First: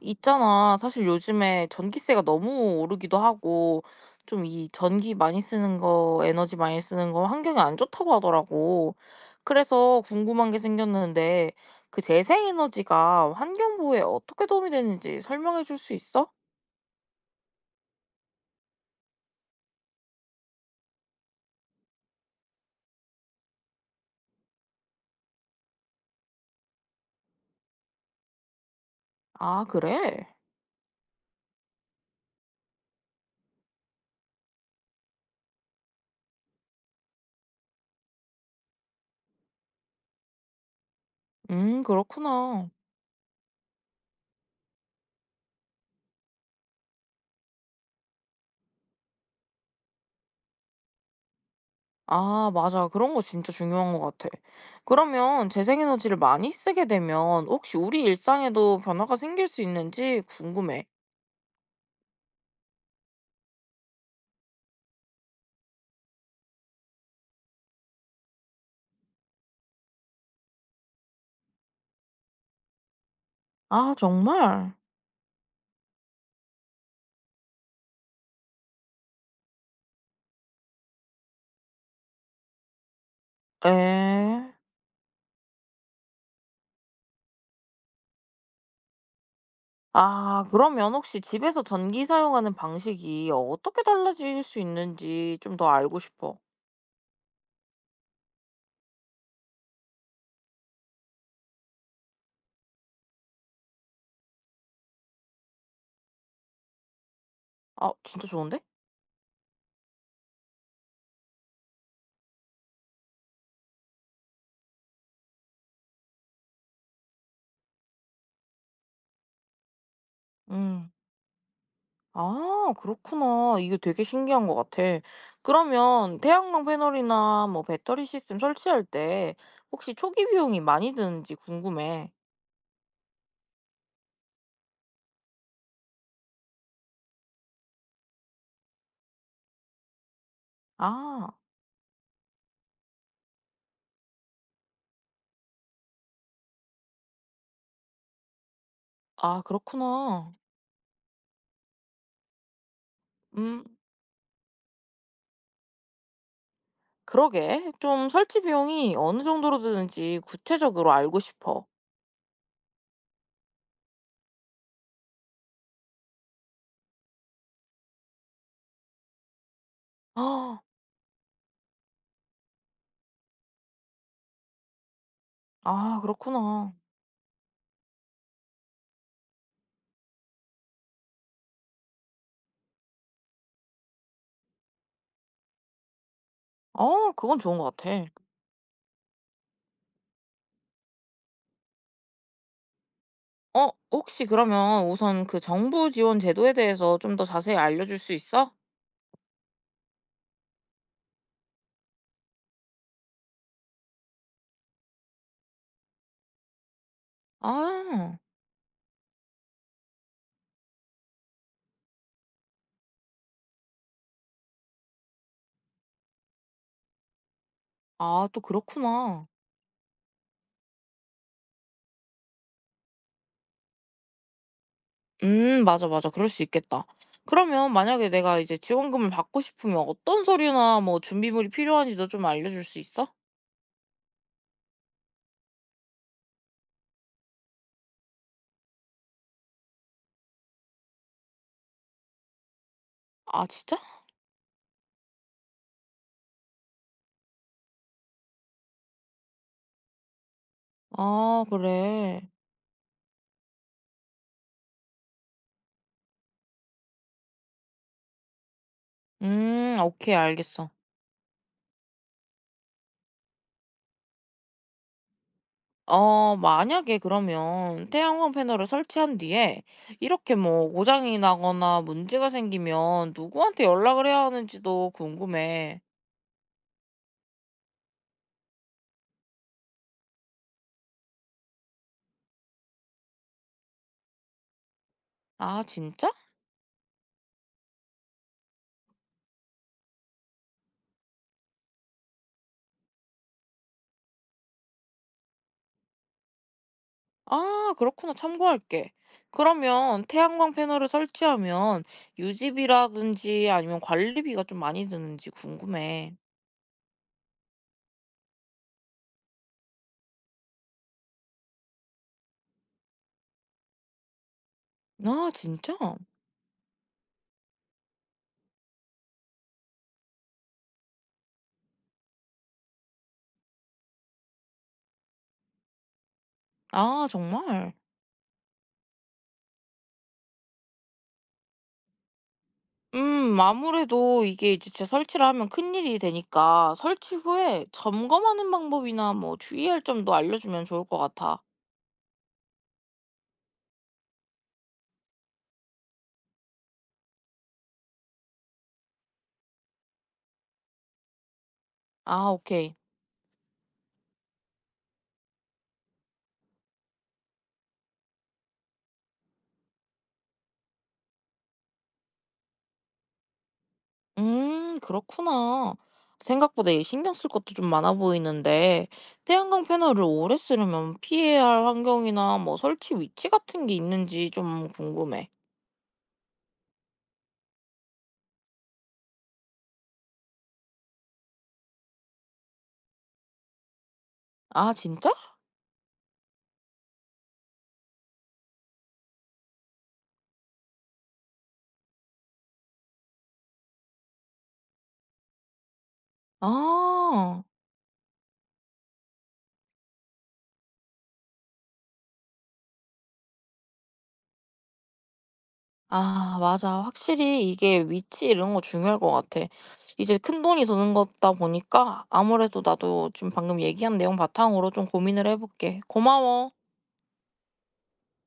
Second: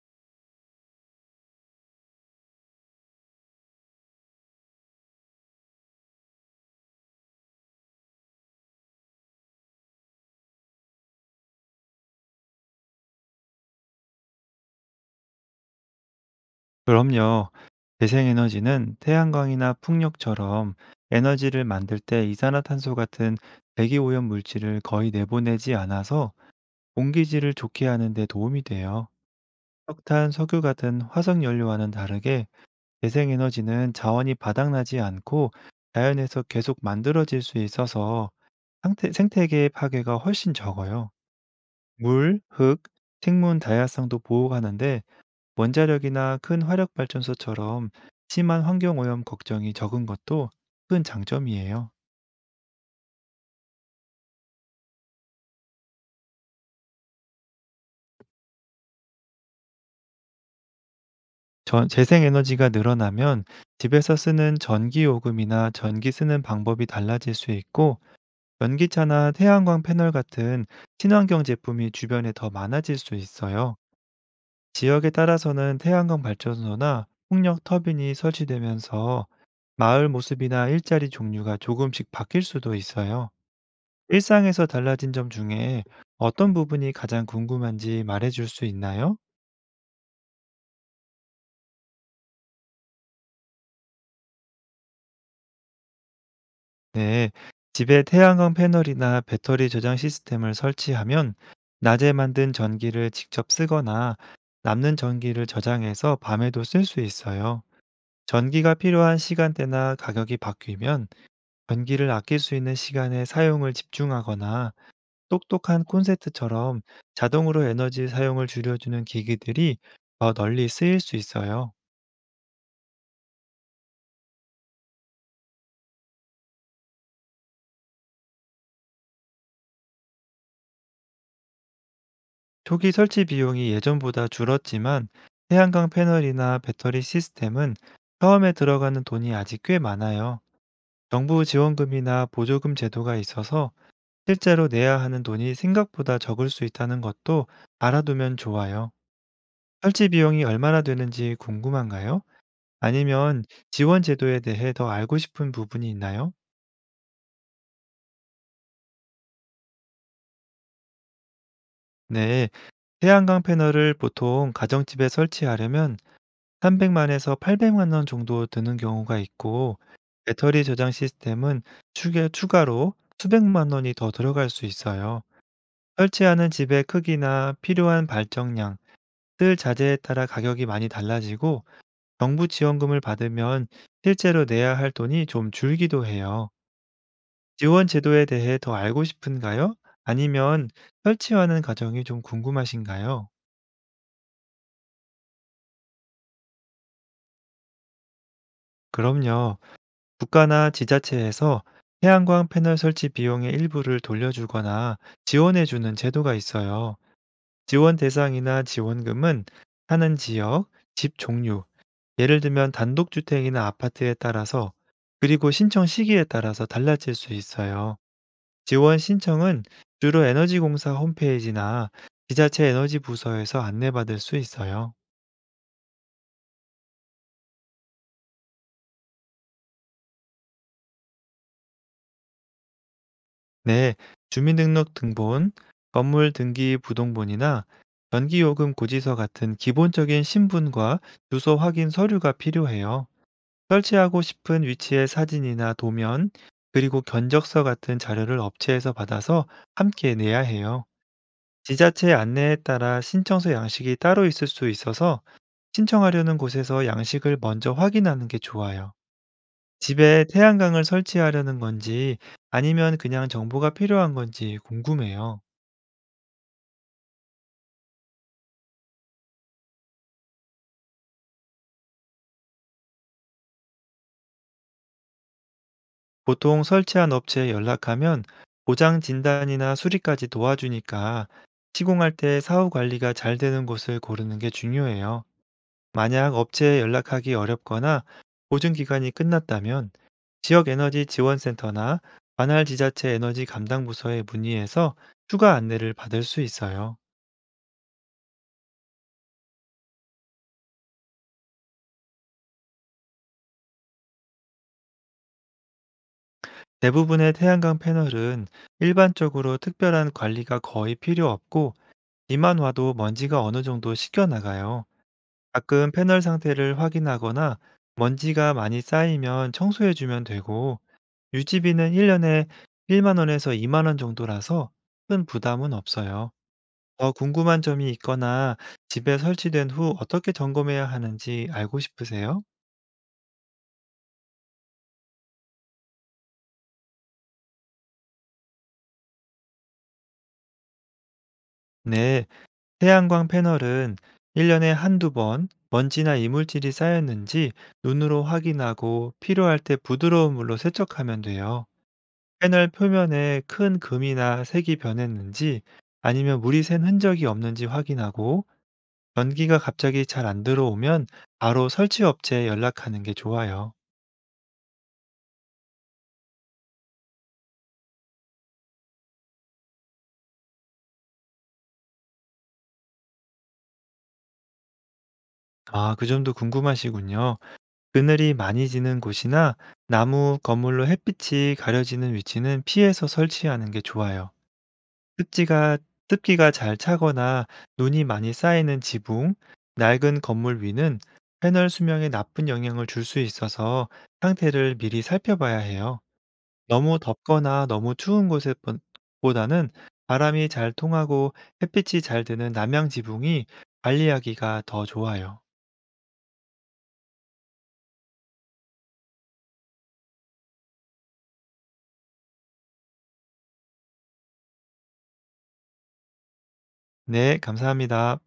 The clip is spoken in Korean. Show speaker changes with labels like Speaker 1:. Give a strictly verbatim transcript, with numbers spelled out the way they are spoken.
Speaker 1: 있잖아. 사실 요즘에 전기세가 너무 오르기도 하고, 좀 이 전기 많이 쓰는 거, 에너지 많이 쓰는 거 환경에 안 좋다고 하더라고. 그래서 궁금한 게 생겼는데, 그 재생에너지가 환경 보호에 어떻게 도움이 되는지 설명해 줄 수 있어?
Speaker 2: 그럼요. 재생에너지는 태양광이나 풍력처럼 에너지를 만들 때 이산화탄소 같은 대기오염 물질을 거의 내보내지 않아서 공기질을 좋게 하는 데 도움이 돼요.
Speaker 1: 아, 그래?
Speaker 2: 석탄, 석유 같은 화석연료와는 다르게 재생에너지는 자원이 바닥나지 않고 자연에서 계속 만들어질 수 있어서 상태- 생태계의 파괴가 훨씬 적어요.
Speaker 1: 음,
Speaker 2: 물,
Speaker 1: 그렇구나.
Speaker 2: 흙, 식물 다양성도 보호하는데 원자력이나 큰 화력 발전소처럼 심한 환경 오염 걱정이 적은 것도 큰 장점이에요.
Speaker 1: 아, 맞아. 그런 거 진짜 중요한 것 같아. 그러면 재생에너지를 많이 쓰게 되면 혹시 우리 일상에도 변화가 생길 수 있는지 궁금해.
Speaker 2: 전- 재생에너지가 늘어나면 집에서 쓰는 전기 요금이나 전기 쓰는 방법이 달라질 수 있고, 전기차나 태양광 패널 같은 친환경 제품이 주변에 더 많아질 수 있어요.
Speaker 1: 아, 정말?
Speaker 2: 지역에 따라서는 태양광 발전소나 풍력 터빈이 설치되면서 마을 모습이나 일자리 종류가 조금씩 바뀔 수도 있어요.
Speaker 1: 예.
Speaker 2: 일상에서 달라진 점 중에 어떤 부분이 가장 궁금한지 말해줄 수 있나요?
Speaker 1: 아 그러면 혹시 집에서 전기 사용하는 방식이 어, 어떻게 달라질 수 있는지 좀 더 알고 싶어.
Speaker 2: 네. 집에 태양광 패널이나 배터리 저장 시스템을 설치하면 낮에 만든 전기를 직접 쓰거나 남는 전기를 저장해서 밤에도 쓸 수 있어요.
Speaker 1: 아 진짜 좋은데?
Speaker 2: 전기가 필요한 시간대나 가격이 바뀌면 전기를 아낄 수 있는 시간에 사용을 집중하거나, 똑똑한 콘센트처럼 자동으로 에너지 사용을 줄여주는 기기들이 더 널리
Speaker 1: 음.
Speaker 2: 쓰일 수 있어요.
Speaker 1: 아 그렇구나. 이게 되게 신기한 것 같아. 그러면 태양광 패널이나 뭐 배터리 시스템 설치할 때 혹시 초기 비용이 많이 드는지 궁금해.
Speaker 2: 초기 설치 비용이 예전보다 줄었지만, 태양광 패널이나 배터리 시스템은 처음에 들어가는 돈이 아직 꽤 많아요.
Speaker 1: 아.
Speaker 2: 정부 지원금이나 보조금 제도가 있어서 실제로 내야 하는 돈이 생각보다 적을 수 있다는 것도 알아두면 좋아요.
Speaker 1: 아
Speaker 2: 설치
Speaker 1: 그렇구나.
Speaker 2: 비용이 얼마나 되는지 궁금한가요? 아니면
Speaker 1: 음.
Speaker 2: 지원 제도에 대해 더 알고 싶은 부분이 있나요?
Speaker 1: 그러게. 좀 설치 비용이 어느 정도로 드는지 구체적으로 알고 싶어.
Speaker 2: 네, 태양광 패널을 보통 가정집에 설치하려면 삼백만 에서 팔백만 원 정도 드는 경우가 있고,
Speaker 1: 아
Speaker 2: 배터리 저장 시스템은 추 추가로 수백만 원이 더 들어갈 수 있어요.
Speaker 1: 아,
Speaker 2: 설치하는
Speaker 1: 그렇구나.
Speaker 2: 집의 크기나 필요한 발전량, 쓸 자재에 따라 가격이 많이 달라지고, 정부 지원금을 받으면 실제로 내야 할 돈이 좀 줄기도 해요.
Speaker 1: 어 그건 좋은 것
Speaker 2: 지원
Speaker 1: 같아.
Speaker 2: 제도에 대해 더 알고 싶은가요? 아니면 설치하는 과정이 좀 궁금하신가요?
Speaker 1: 어 혹시 그러면 우선 그 정부 지원 제도에 대해서 좀 더 자세히 알려줄 수 있어?
Speaker 2: 그럼요. 국가나 지자체에서 태양광 패널 설치 비용의 일부를 돌려주거나 지원해주는 제도가 있어요. 지원
Speaker 1: 아.
Speaker 2: 대상이나 지원금은 사는 지역, 집 종류, 예를 들면 단독주택이나 아파트에 따라서, 그리고 신청 시기에 따라서 달라질 수 있어요.
Speaker 1: 아 또
Speaker 2: 지원
Speaker 1: 그렇구나.
Speaker 2: 신청은 주로 에너지공사 홈페이지나 지자체 에너지 부서에서 안내받을 수 있어요.
Speaker 1: 음 맞아, 맞아. 그럴 수 있겠다. 그러면 만약에 내가 이제 지원금을 받고 싶으면 어떤 서류나 뭐 준비물이 필요한지도 좀 알려줄 수 있어?
Speaker 2: 네, 주민등록등본, 건물 등기 부동본이나 전기요금 고지서 같은 기본적인 신분과 주소 확인 서류가 필요해요.
Speaker 1: 아 진짜?
Speaker 2: 설치하고 싶은 위치의 사진이나 도면, 그리고 견적서 같은 자료를 업체에서 받아서 함께 내야 해요.
Speaker 1: 아
Speaker 2: 지자체
Speaker 1: 그래.
Speaker 2: 안내에 따라 신청서 양식이 따로 있을 수 있어서, 신청하려는 곳에서 양식을 먼저 확인하는 게 좋아요.
Speaker 1: 음 오케이
Speaker 2: 집에
Speaker 1: 알겠어.
Speaker 2: 태양광을 설치하려는 건지 아니면 그냥 정보가 필요한 건지 궁금해요.
Speaker 1: 어, 만약에 그러면 태양광 패널을 설치한 뒤에 이렇게 뭐 고장이 나거나 문제가 생기면 누구한테 연락을 해야 하는지도 궁금해.
Speaker 2: 보통 설치한 업체에 연락하면 고장 진단이나 수리까지 도와주니까, 시공할 때 사후 관리가 잘 되는 곳을 고르는 게 중요해요.
Speaker 1: 아, 진짜?
Speaker 2: 만약 업체에 연락하기 어렵거나 보증 기간이 끝났다면, 지역 에너지 지원센터나 관할 지자체 에너지 감당 부서에 문의해서 추가 안내를 받을 수 있어요.
Speaker 1: 아, 그렇구나. 참고할게. 그러면 태양광 패널을 설치하면 유지비라든지 아니면 관리비가 좀 많이 드는지 궁금해.
Speaker 2: 대부분의 태양광 패널은 일반적으로 특별한 관리가 거의 필요 없고, 비만 와도 먼지가 어느 정도 씻겨 나가요.
Speaker 1: 아, 진짜?
Speaker 2: 가끔 패널 상태를 확인하거나 먼지가 많이 쌓이면 청소해 주면 되고, 유지비는 일 년에 일만 원에서 이만 원 정도라서 큰 부담은 없어요.
Speaker 1: 아,
Speaker 2: 더 궁금한
Speaker 1: 정말?
Speaker 2: 점이 있거나 집에 설치된 후 어떻게 점검해야 하는지 알고 싶으세요?
Speaker 1: 음 아무래도 이게 이제 제 설치를 하면 큰일이 되니까 설치 후에 점검하는 방법이나 뭐 주의할 점도 알려주면 좋을 것 같아.
Speaker 2: 네. 태양광 패널은 일 년에 한두 번 먼지나 이물질이 쌓였는지 눈으로 확인하고 필요할 때 부드러운 물로 세척하면 돼요.
Speaker 1: 아,
Speaker 2: 패널
Speaker 1: 오케이.
Speaker 2: 표면에 큰 금이나 색이 변했는지, 아니면 물이 샌 흔적이 없는지 확인하고, 전기가 갑자기 잘 안 들어오면 바로 설치 업체에 연락하는 게 좋아요.
Speaker 1: 음, 그렇구나. 생각보다 이 신경 쓸 것도 좀 많아 보이는데 태양광 패널을 오래 쓰려면 피해야 할 환경이나 뭐 설치 위치 같은 게 있는지 좀 궁금해.
Speaker 2: 아, 그 점도 궁금하시군요. 그늘이 많이 지는 곳이나 나무, 건물로 햇빛이 가려지는 위치는 피해서 설치하는 게 좋아요.
Speaker 1: 아, 진짜?
Speaker 2: 습지가 습기가 잘 차거나 눈이 많이 쌓이는 지붕, 낡은 건물 위는 패널 수명에 나쁜 영향을 줄 수 있어서 상태를 미리 살펴봐야 해요. 너무
Speaker 1: 아.
Speaker 2: 덥거나 너무 추운 곳 보다는 바람이 잘 통하고 햇빛이 잘 드는 남양 지붕이 관리하기가 더 좋아요.
Speaker 1: 아 맞아. 확실히 이게 위치 이런 거 중요할 것 같아. 이제 큰돈이 드는 거다 보니까 아무래도 나도 지금 방금 얘기한 내용 바탕으로 좀 고민을 해 볼게. 고마워.
Speaker 2: 네, 감사합니다.